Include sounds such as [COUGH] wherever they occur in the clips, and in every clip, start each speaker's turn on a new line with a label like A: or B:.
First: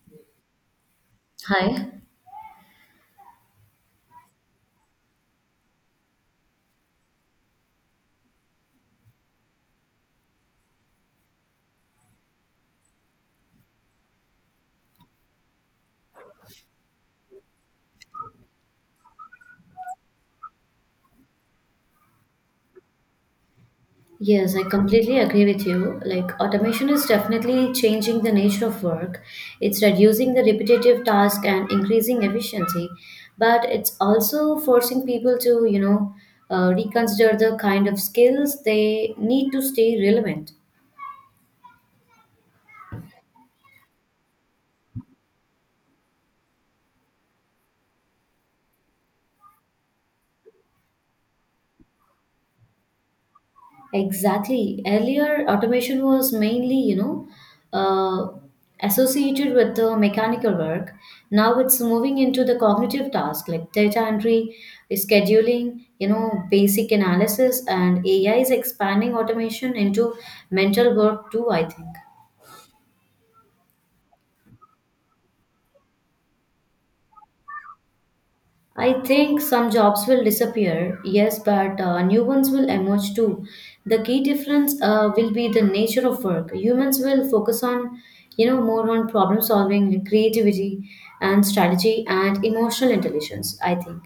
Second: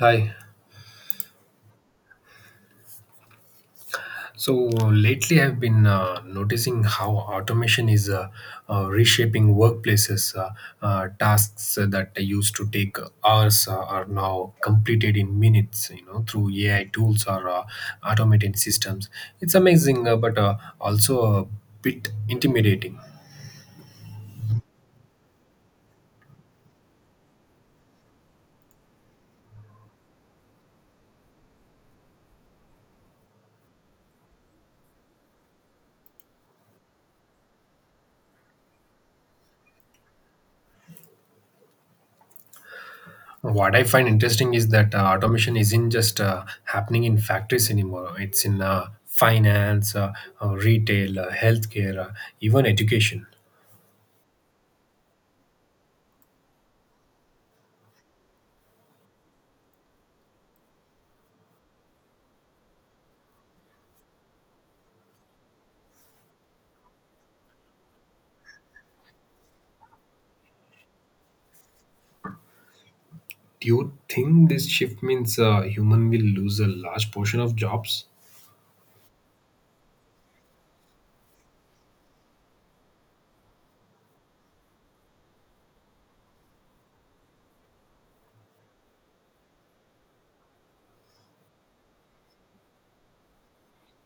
A: Hi.
B: Hi.
A: So lately, I've been noticing how automation is reshaping workplaces. Tasks that used to take hours are now completed in minutes. You know, through AI tools or automated systems. It's amazing, but also a bit intimidating.
B: Yes, I completely agree with you. Like, automation is definitely changing the nature of work. It's reducing the repetitive task and increasing efficiency, but it's also forcing people to, you know, reconsider the kind of skills they need to stay relevant.
A: What I find interesting is that automation isn't just happening in factories anymore. It's in finance, retail, healthcare, even education.
B: Exactly. Earlier, automation was mainly, you know, uh, associated with the mechanical work. Now it's moving into the cognitive task like data entry, scheduling, you know, basic analysis, and AI is expanding automation into mental work too, I think.
A: Do you think this shift means human will lose a large portion of jobs?
B: I think some jobs will disappear, yes, but new ones will emerge too. The key difference will be the nature of work. Humans will focus on, you know, more on problem solving, creativity, and strategy, and emotional intelligence, I think.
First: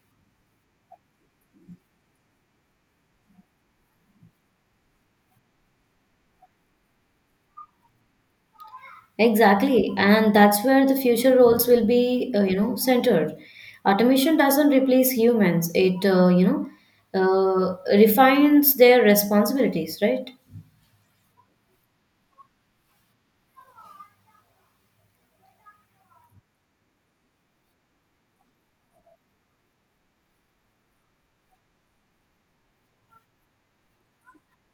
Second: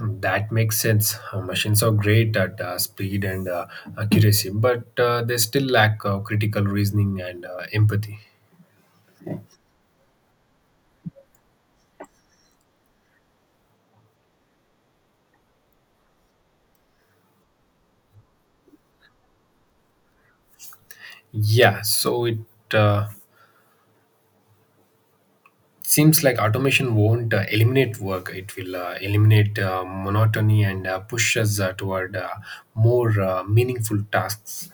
A: That makes sense. Machines are great at speed and accuracy, but they still lack critical reasoning and empathy.
B: Exactly, and that's where the future roles will be, you know, centered. Automation doesn't replace humans; it, refines their responsibilities, right?
A: Yeah, so it uh, seems like automation won't eliminate work. It will eliminate monotony and push us toward more meaningful tasks.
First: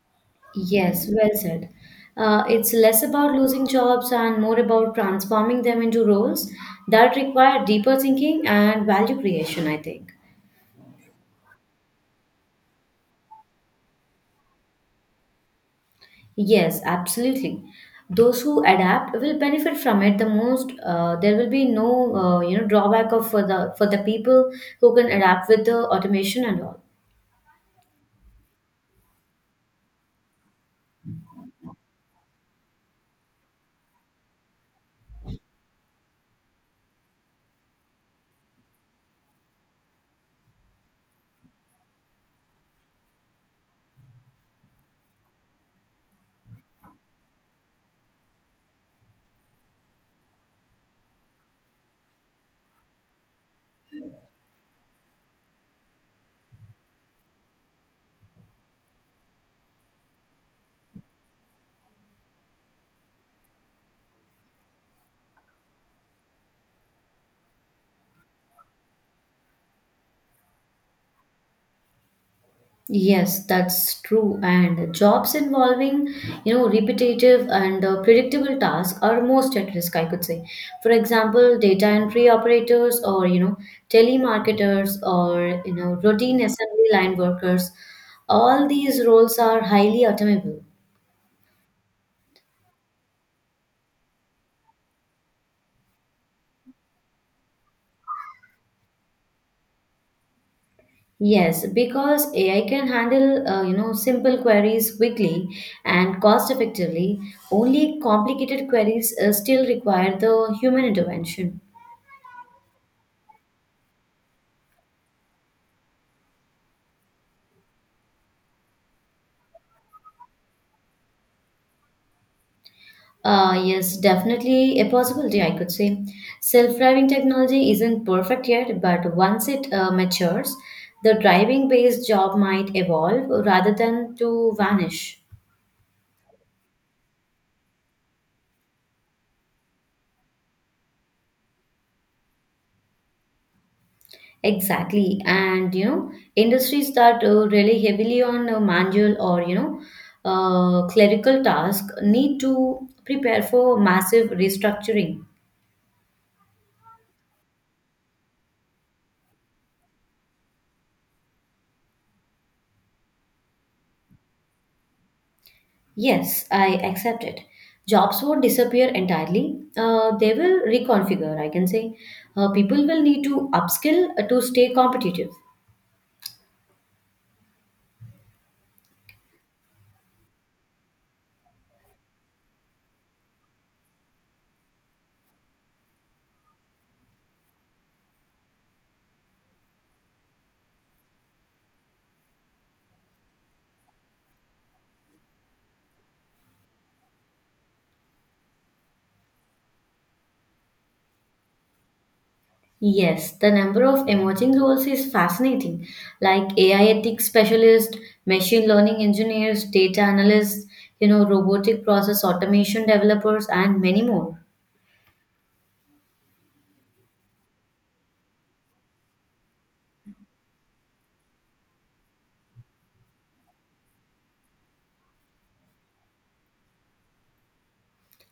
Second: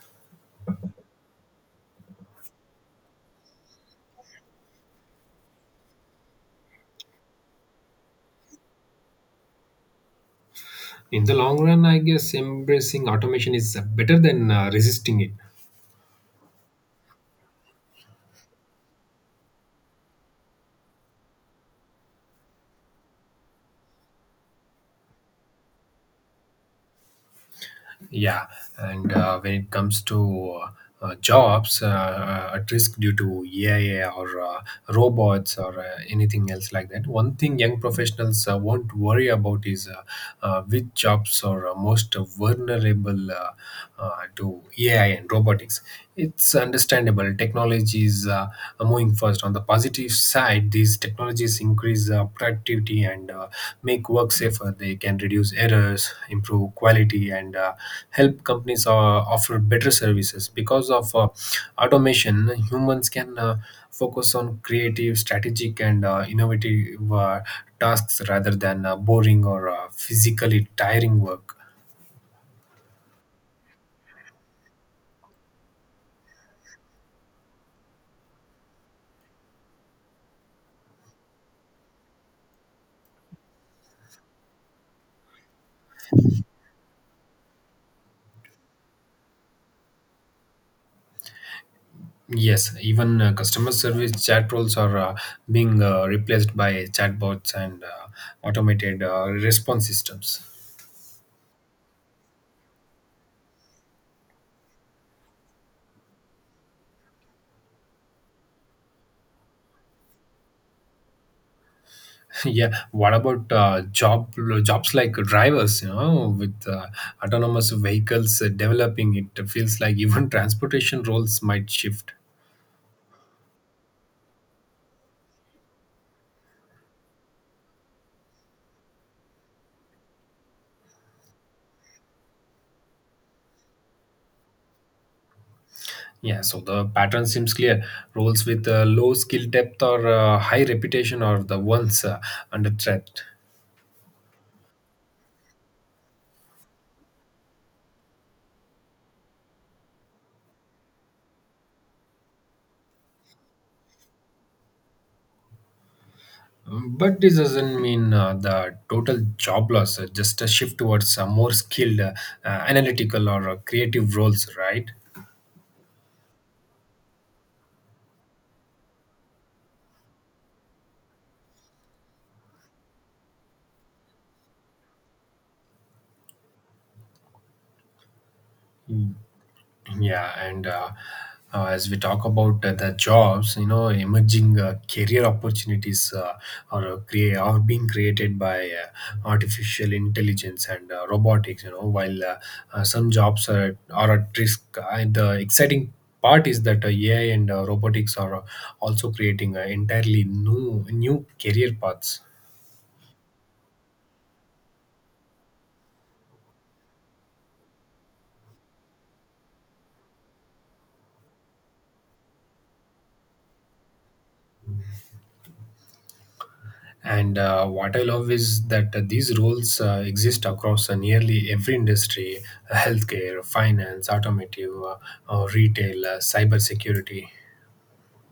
B: Yes, well said. It's less about losing jobs and more about transforming them into roles that require deeper thinking and value creation, I think.
A: In the long run, I guess embracing automation is better than resisting it.
B: Yes, absolutely. Those who adapt will benefit from it the most. There will be no, you know, drawback of for the people who can adapt with the automation and all.
A: Yeah, and when it comes to jobs at risk due to AI or robots or anything else like that, one thing young professionals won't worry about is which jobs are most vulnerable uh, to AI and robotics. It's understandable. Technology is moving fast. On the positive side, these technologies increase productivity and make work safer. They can reduce errors, improve quality, and help companies offer better services. Because of automation, humans can focus on creative, strategic, and innovative tasks rather than boring or physically tiring work.
B: Yes, that's true. And jobs involving, you know, repetitive and predictable tasks are most at risk, I could say. For example, data entry operators or, you know, telemarketers or, you know, routine assembly line workers. All these roles are highly automable.
A: Yes, even customer service chat roles are being replaced by chatbots and automated response systems.
B: Yes, because AI can handle you know simple queries quickly and cost effectively. Only complicated queries still require the human intervention.
A: [LAUGHS] Yeah, what about jobs like drivers? You know, with autonomous vehicles developing, it feels like [LAUGHS] even transportation roles might shift.
B: Yes, definitely a possibility, I could say. Self driving technology isn't perfect yet, but once it matures, the driving based job might evolve rather than to vanish.
A: Yeah, so the pattern seems clear. Roles with low skill depth or high reputation are the ones under threat.
B: Exactly. And, you know, industries that rely heavily on manual or, you know, clerical tasks need to prepare for massive restructuring.
A: But this doesn't mean the total job loss, just a shift towards more skilled, analytical, or creative roles, right?
B: Yes, I accept it. Jobs won't disappear entirely. They will reconfigure, I can say. People will need to upskill to stay competitive.
A: Yeah, and as we talk about the jobs, you know, emerging career opportunities are are being created by artificial intelligence and robotics. You know, while some jobs are at risk, and the exciting part is that AI and robotics are also creating entirely new career paths.
B: Yes, the number of emerging roles is fascinating, like AI ethics specialist, machine learning engineers, data analysts, you know, robotic process automation developers, and many more.
A: And what I love is that these roles exist across nearly every industry: healthcare, finance, automotive, retail, cybersecurity.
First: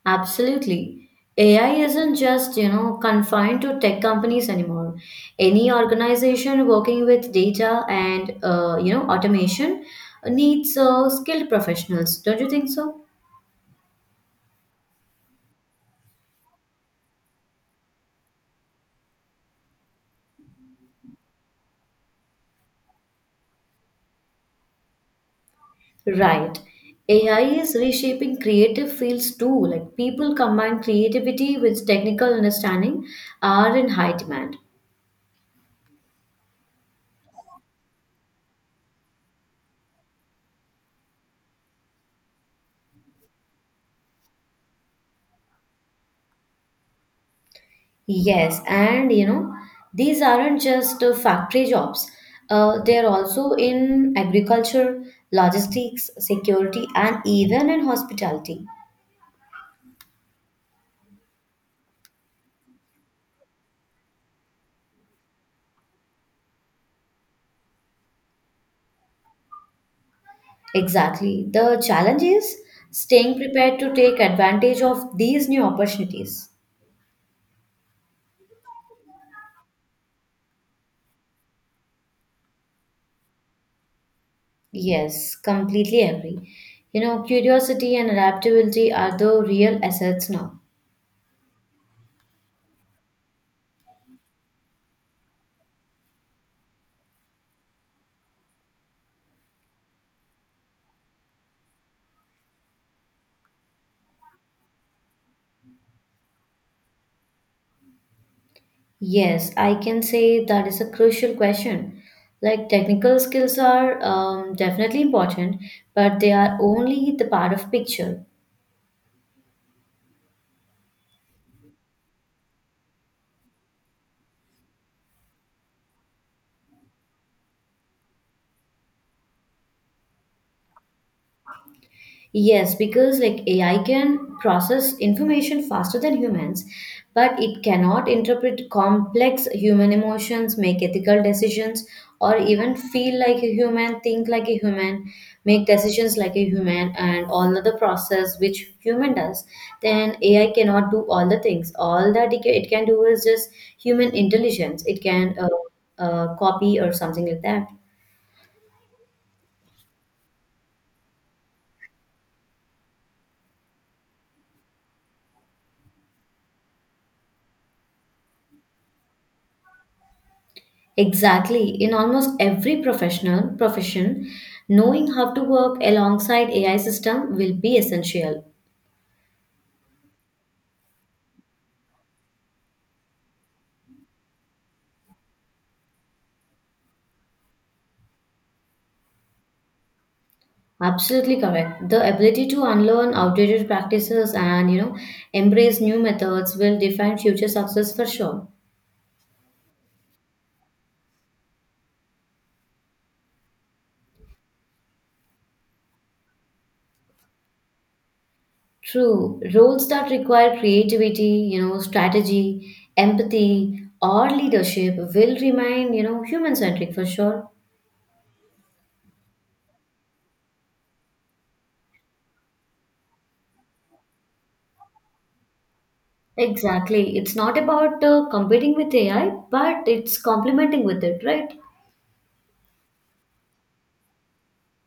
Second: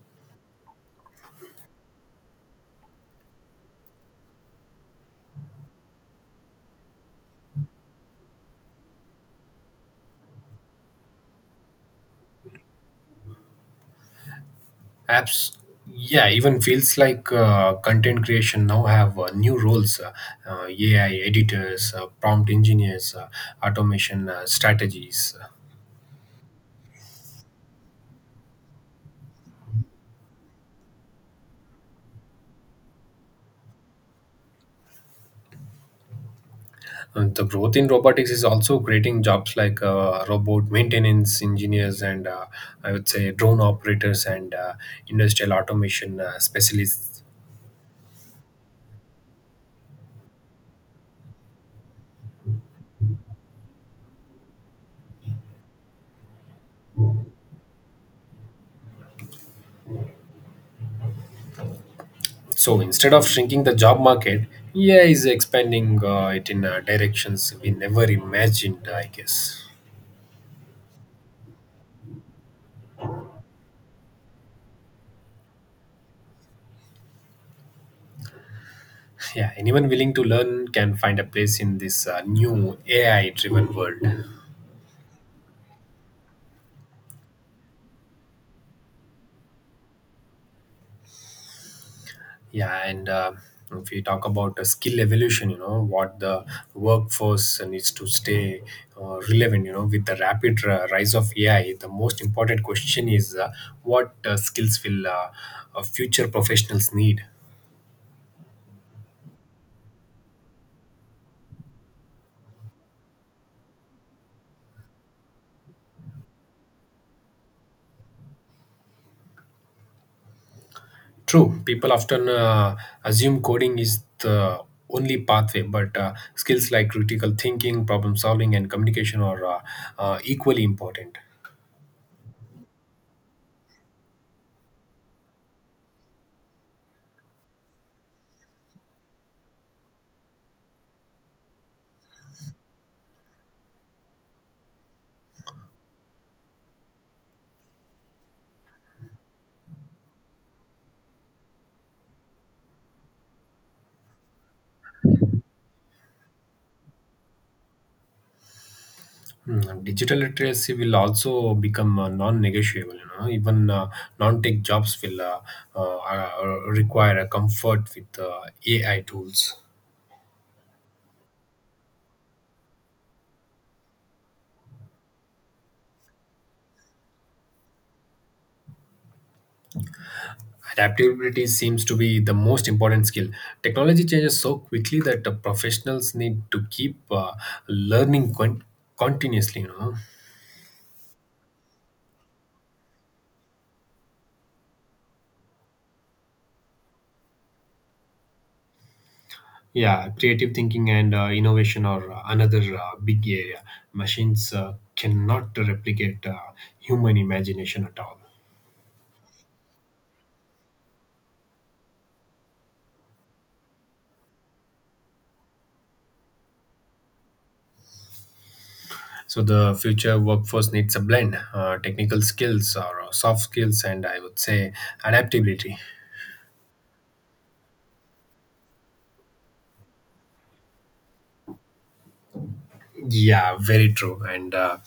B: Absolutely. AI isn't just, you know, confined to tech companies anymore. Any organization working with data and, you know, automation needs skilled professionals. Don't you think so?
A: Apps, yeah, even feels like content creation now have new roles: AI editors, prompt engineers, automation strategies.
B: Right. AI is reshaping creative fields too. Like people combine creativity with technical understanding are in high demand.
A: And the growth in robotics is also creating jobs like robot maintenance engineers and, I would say, drone operators and industrial automation specialists.
B: Yes, and you know, these aren't just factory jobs. They're also in agriculture, logistics, security, and even in hospitality.
A: So instead of shrinking the job market, AI is expanding it in directions we never imagined, I guess.
B: Exactly. The challenge is staying prepared to take advantage of these new opportunities.
A: Yeah, anyone willing to learn can find a place in this new AI driven world.
B: Yes, completely agree. You know, curiosity and adaptability are the real assets now.
A: Yeah, and if you talk about the skill evolution, you know what the workforce needs to stay relevant. You know, with the rapid rise of AI, the most important question is what skills will future professionals need.
B: Yes, I can say that is a crucial question. Like technical skills are definitely important, but they are only the part of picture.
A: True, people often assume coding is the only pathway, but skills like critical thinking, problem solving, and communication are equally important.
B: Yes, because like AI can process information faster than humans, but it cannot interpret complex human emotions, make ethical decisions, or even feel like a human, think like a human, make decisions like a human, and all of the process which human does. Then AI cannot do all the things. All that it can do is just human intelligence. It can copy or something like that.
A: Mm, digital literacy will also become non-negotiable. You know, even non-tech jobs will require a comfort with AI tools.
B: Exactly. In almost every professional profession, knowing how to work alongside AI system will be essential.
A: Adaptability seems to be the most important skill. Technology changes so quickly that professionals need to keep learning con- continuously, you know.
B: Absolutely correct. The ability to unlearn outdated practices and you know embrace new methods will define future success for sure.
A: Yeah, creative thinking and innovation are another big area. Machines cannot replicate human imagination at all.
B: True. Roles that require creativity, you know, strategy, empathy, or leadership will remain, you know, human centric for sure.
A: So the future workforce needs a blend: technical skills or soft skills, and I would say adaptability.
B: Exactly. It's not about competing with AI, but it's complementing with it, right?
A: Yeah, very true. And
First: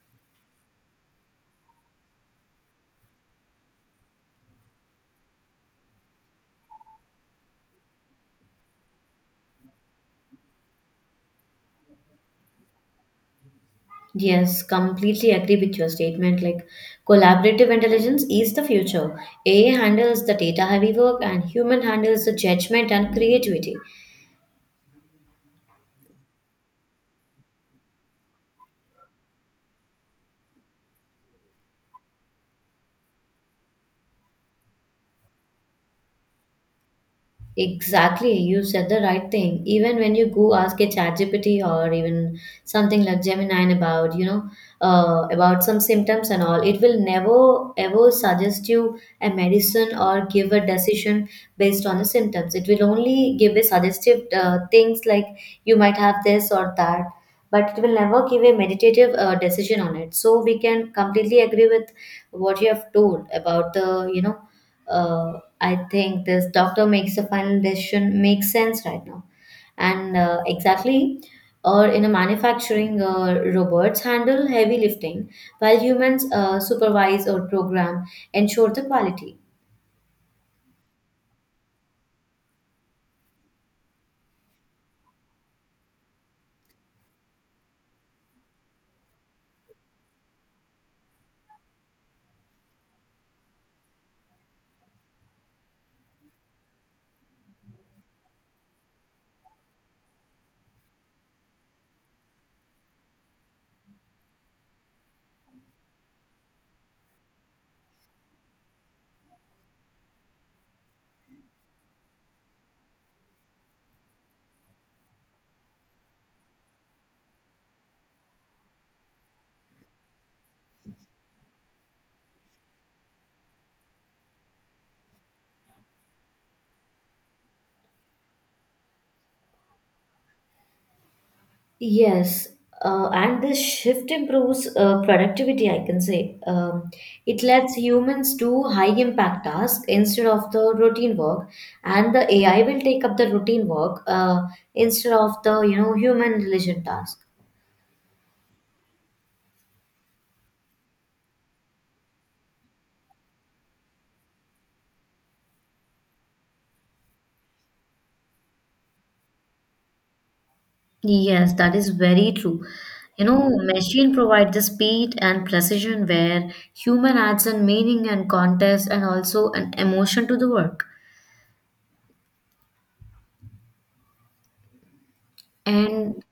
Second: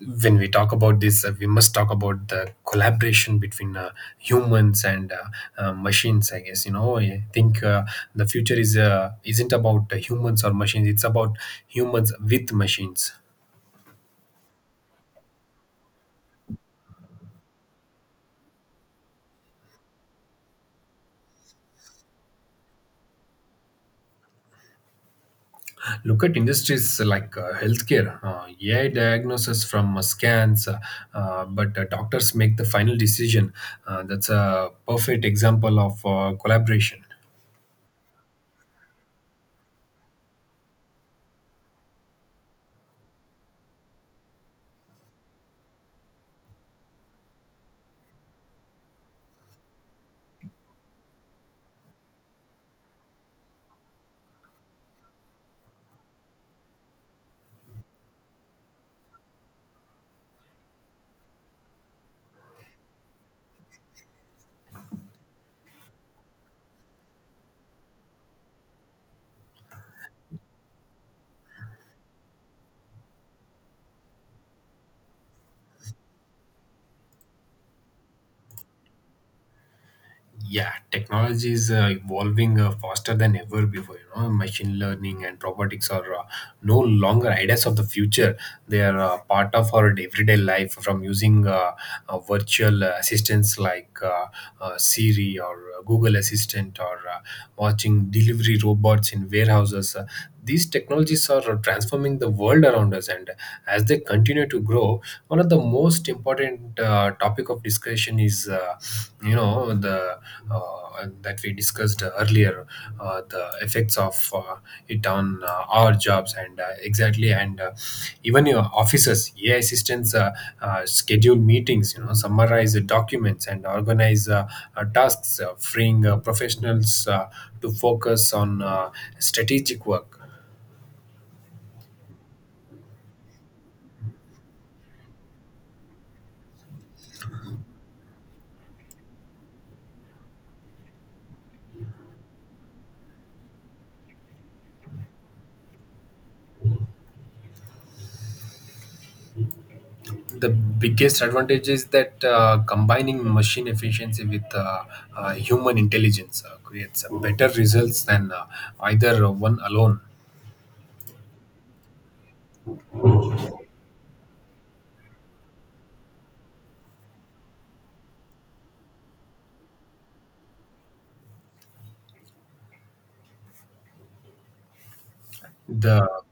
A: when we talk about this, we must talk about the collaboration between humans and machines. I guess, you know. I think the future is isn't about humans or machines. It's about humans with machines.
B: Yes, completely agree with your statement. Like, collaborative intelligence is the future. AI handles the data heavy work, and human handles the judgment and creativity.
A: Look at industries like healthcare. AI diagnosis from scans, but doctors make the final decision. That's a perfect example of collaboration.
B: Exactly, you said the right thing. Even when you go ask a chat GPT or even something like Gemini about, you know, about some symptoms and all, it will never ever suggest you a medicine or give a decision based on the symptoms. It will only give a suggestive things like you might have this or that, but it will never give a meditative decision on it. So we can completely agree with what you have told about the, you know, uh, I think this doctor makes a final decision makes sense right now. And exactly, or in a manufacturing, robots handle heavy lifting while humans supervise or program, ensure the quality.
A: Yeah, technology is evolving faster than ever before. You know, machine learning and robotics are no longer ideas of the future. They are part of our everyday life, from using virtual assistants like Siri or Google Assistant, or watching delivery robots in warehouses. These technologies are transforming the world around us, and as they continue to grow, one of the most important topic of discussion is, you know, the, that we discussed earlier, the effects of it on our jobs. And exactly. And even your offices AI assistants schedule meetings, you know, summarize the documents and organize tasks, freeing professionals to focus on strategic work.
B: Yes, and this shift improves productivity, I can say. It lets humans do high impact tasks instead of the routine work, and the AI will take up the routine work instead of the you know human diligent task.
A: The biggest advantage is that combining machine efficiency with human intelligence creates better results than either one alone.
B: Yes, that is very true. You know, machine provide the speed and precision where human adds in meaning and context and also an emotion to the work.
A: The
B: And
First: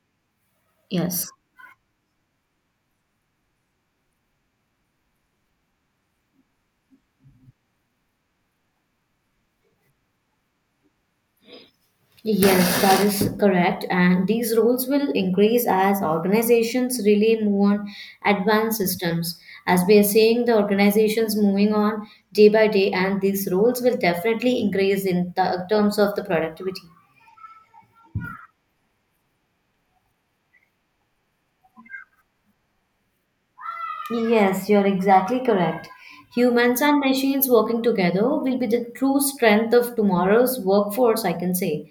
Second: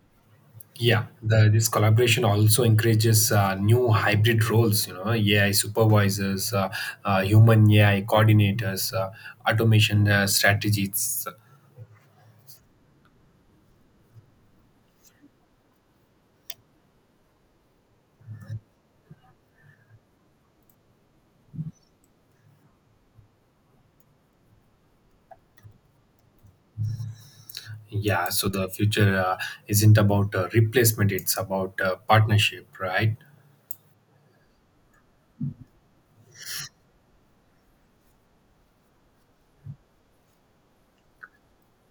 B: yes.
A: this collaboration also encourages new hybrid roles. You know, AI supervisors, human AI coordinators, automation strategists.
B: Yes, that is correct. And these roles will increase as organizations really move on advanced systems. As we are seeing the organizations moving on day by day, and these roles will definitely increase in the terms of the productivity.
A: Yeah, so the future isn't about replacement; it's about partnership, right?
B: Yes, you're exactly correct. Humans and machines working together will be the true strength of tomorrow's workforce, I can say.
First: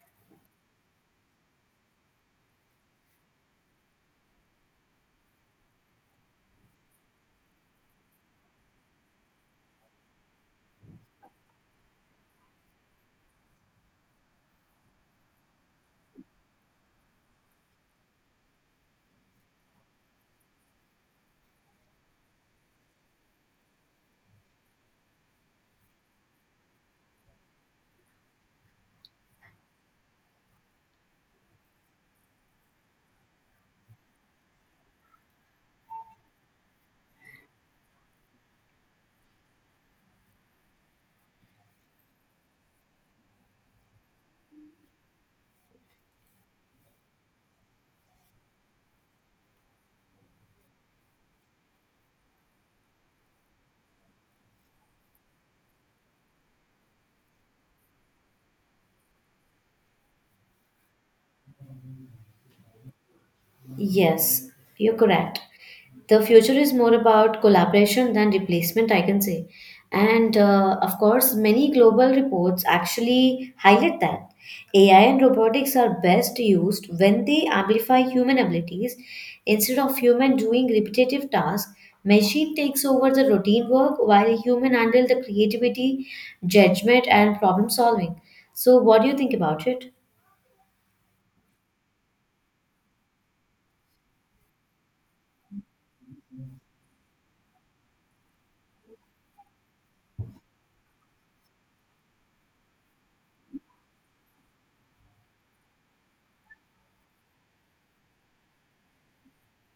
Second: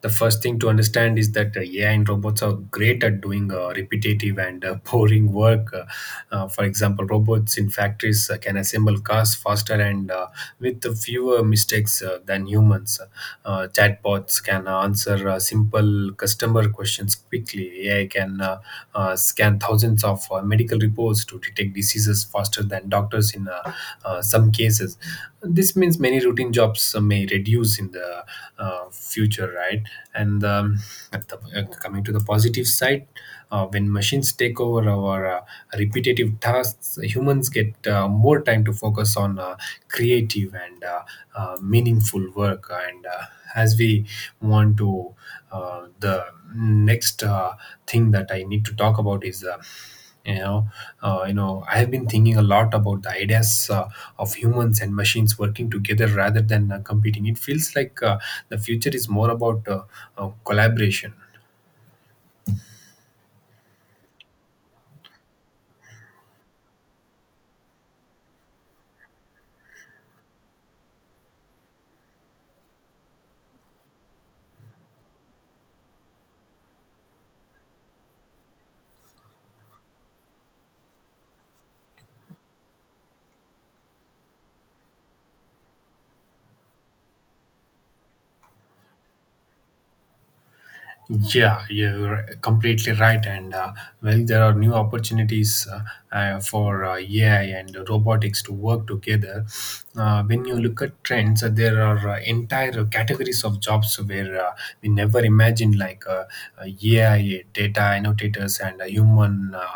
A: The first thing to understand is that AI and robots are great at doing repetitive and [LAUGHS] boring work. For example, robots in factories can assemble cars faster and with fewer mistakes than humans. Chatbots can answer simple customer questions quickly. AI can scan thousands of medical reports to detect diseases faster than doctors in some cases. This means many routine jobs may reduce in the future, right? And at the, coming to the positive side, when machines take over our repetitive tasks, humans get more time to focus on creative and meaningful work. And as we want to, the next thing that I need to talk about is, you know, I have been thinking a lot about the ideas of humans and machines working together rather than competing. It feels like the future is more about collaboration.
B: Yes, you're correct. The future is more about collaboration than replacement, I can say. And uh, of course many global reports actually highlight that AI and robotics are best used when they amplify human abilities instead of human doing repetitive tasks. Machine takes over the routine work while human handle the creativity, judgment and problem solving. So what do you think about it?
A: Yeah, you're completely right. And well, there are new opportunities for AI and robotics to work together. When you look at trends, there are entire categories of jobs where we never imagined, like AI data annotators and human uh,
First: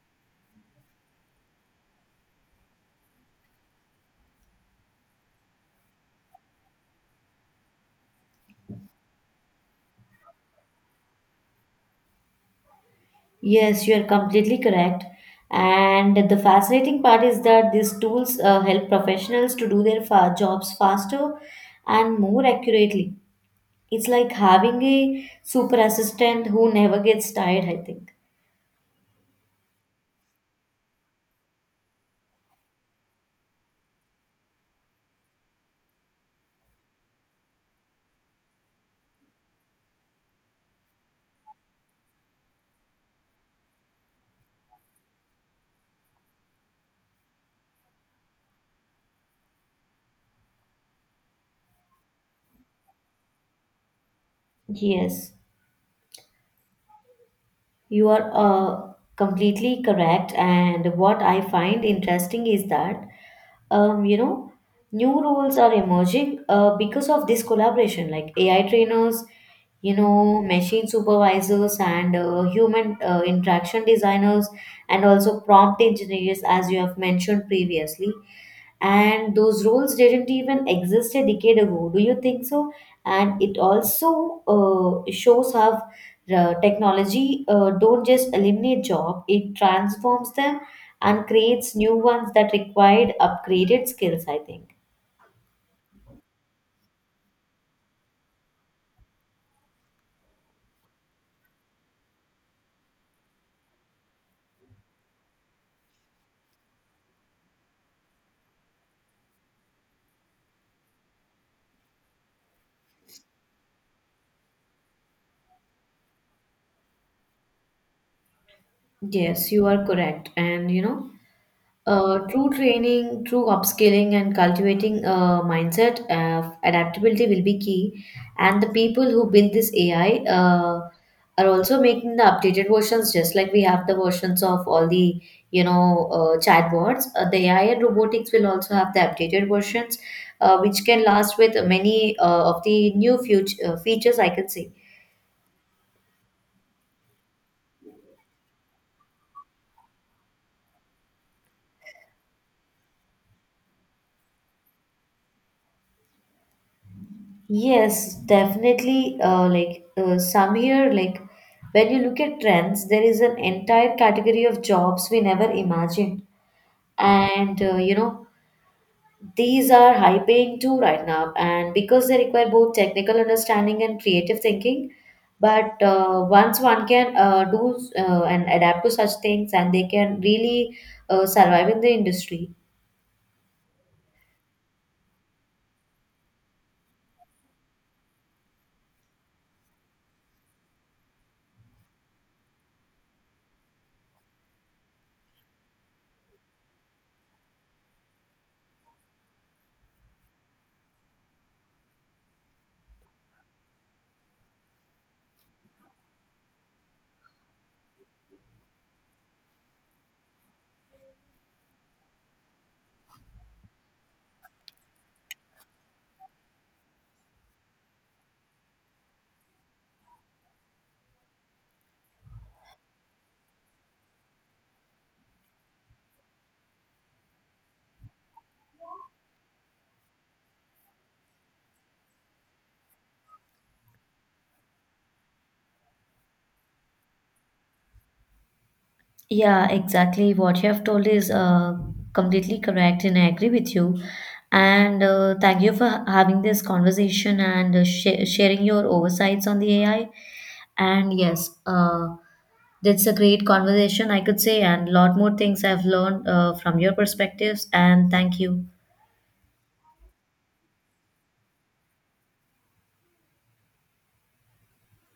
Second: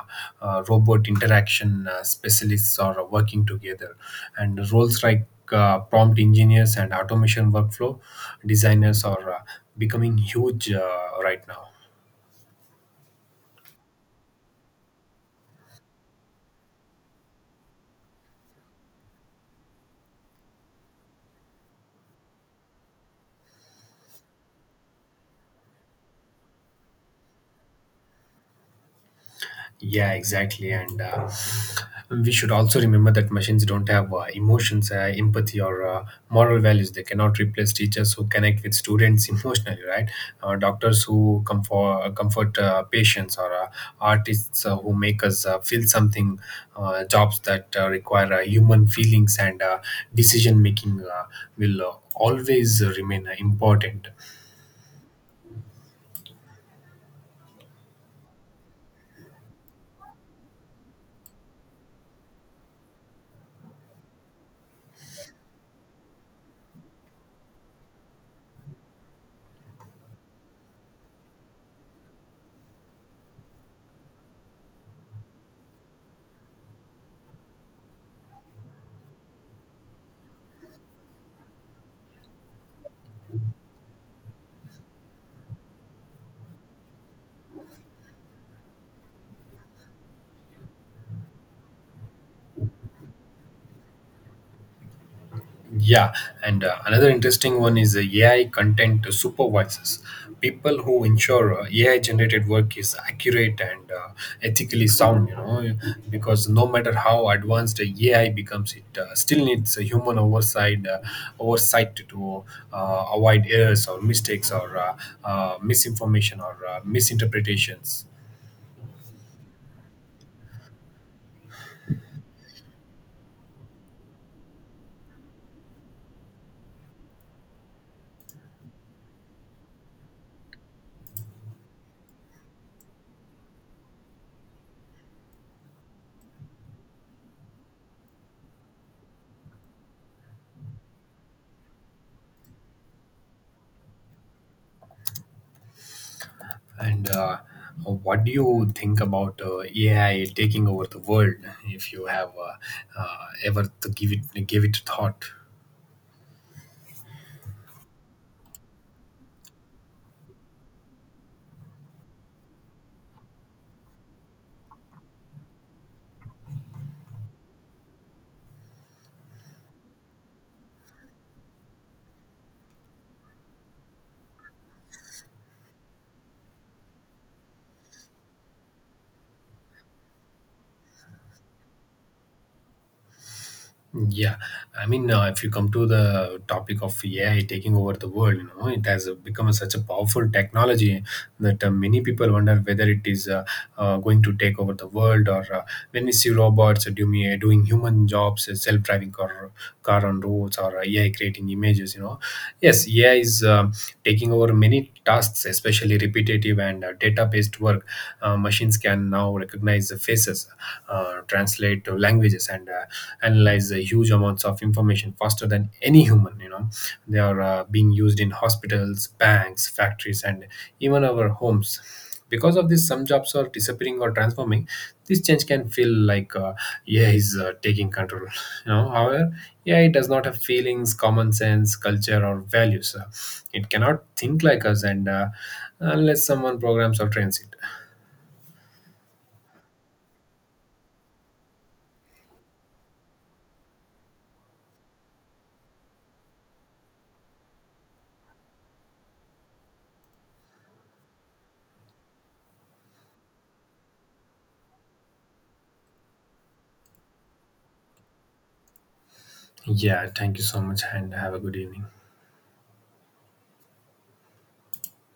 A: uh, robot interaction specialists are working together. And roles like prompt engineers and automation workflow designers are becoming huge right now.
B: Yes, you are completely correct. And the fascinating part is that these tools help professionals to do their jobs faster and more accurately. It's like having a super assistant who never gets tired, I think.
A: Yeah, exactly. And we should also remember that machines don't have emotions, empathy, or moral values. They cannot replace teachers who connect with students [LAUGHS] emotionally, right? Doctors who comfort patients, or artists who make us feel something, jobs that require human feelings and decision making will always remain important.
B: Yes, you are completely correct. And what I find interesting is that you know, new roles are emerging because of this collaboration, like AI trainers, you know, machine supervisors, and human interaction designers, and also prompt engineers, as you have mentioned previously. And those roles didn't even exist a decade ago, do you think so? And it also shows how technology don't just eliminate job, it transforms them and creates new ones that required upgraded skills, I think.
A: Yeah, and another interesting one is the AI content supervisors, people who ensure AI generated work is accurate and ethically sound. You know, because no matter how advanced the AI becomes, it still needs a human oversight to avoid errors or mistakes or misinformation or misinterpretations.
B: Yes, you are correct. And you know, true training, true upskilling, and cultivating a mindset of adaptability will be key. And the people who build this AI are also making the updated versions, just like we have the versions of all the you know chatbots. The AI and robotics will also have the updated versions, which can last with many of the new future features, I can say.
A: And what do you think about AI taking over the world? If you have ever to give it thought.
B: Yes, definitely. Like some here, like when you look at trends, there is an entire category of jobs we never imagined, and you know these are high paying too right now, and because they require both technical understanding and creative thinking. But once one can do and adapt to such things, and they can really survive in the industry.
A: Yeah, I mean, if you come to the topic of AI taking over the world, you know, it has become such a powerful technology that many people wonder whether it is going to take over the world. Or when we see robots doing human jobs, car on roads, or AI creating images, you know. Yes, AI is taking over many tasks, especially repetitive and data-based work. Machines can now recognize the faces, translate to languages, and analyze huge amounts of information faster than any human. You know, they are being used in hospitals, banks, factories, and even our homes. Because of this, some jobs are disappearing or transforming. This change can feel like, yeah is taking control. [LAUGHS] You know, however, yeah, it does not have feelings, common sense, culture, or values. It cannot think like us, and unless someone programs or trains it.
B: Yeah, exactly. What you have told is completely correct, and I agree with you. And thank you for having this conversation and uh, sharing your oversights on the AI. And yes, that's a great conversation, I could say, and a lot more things I've learned from your perspectives. And thank you.
A: Yeah, thank you so much, and have a good evening.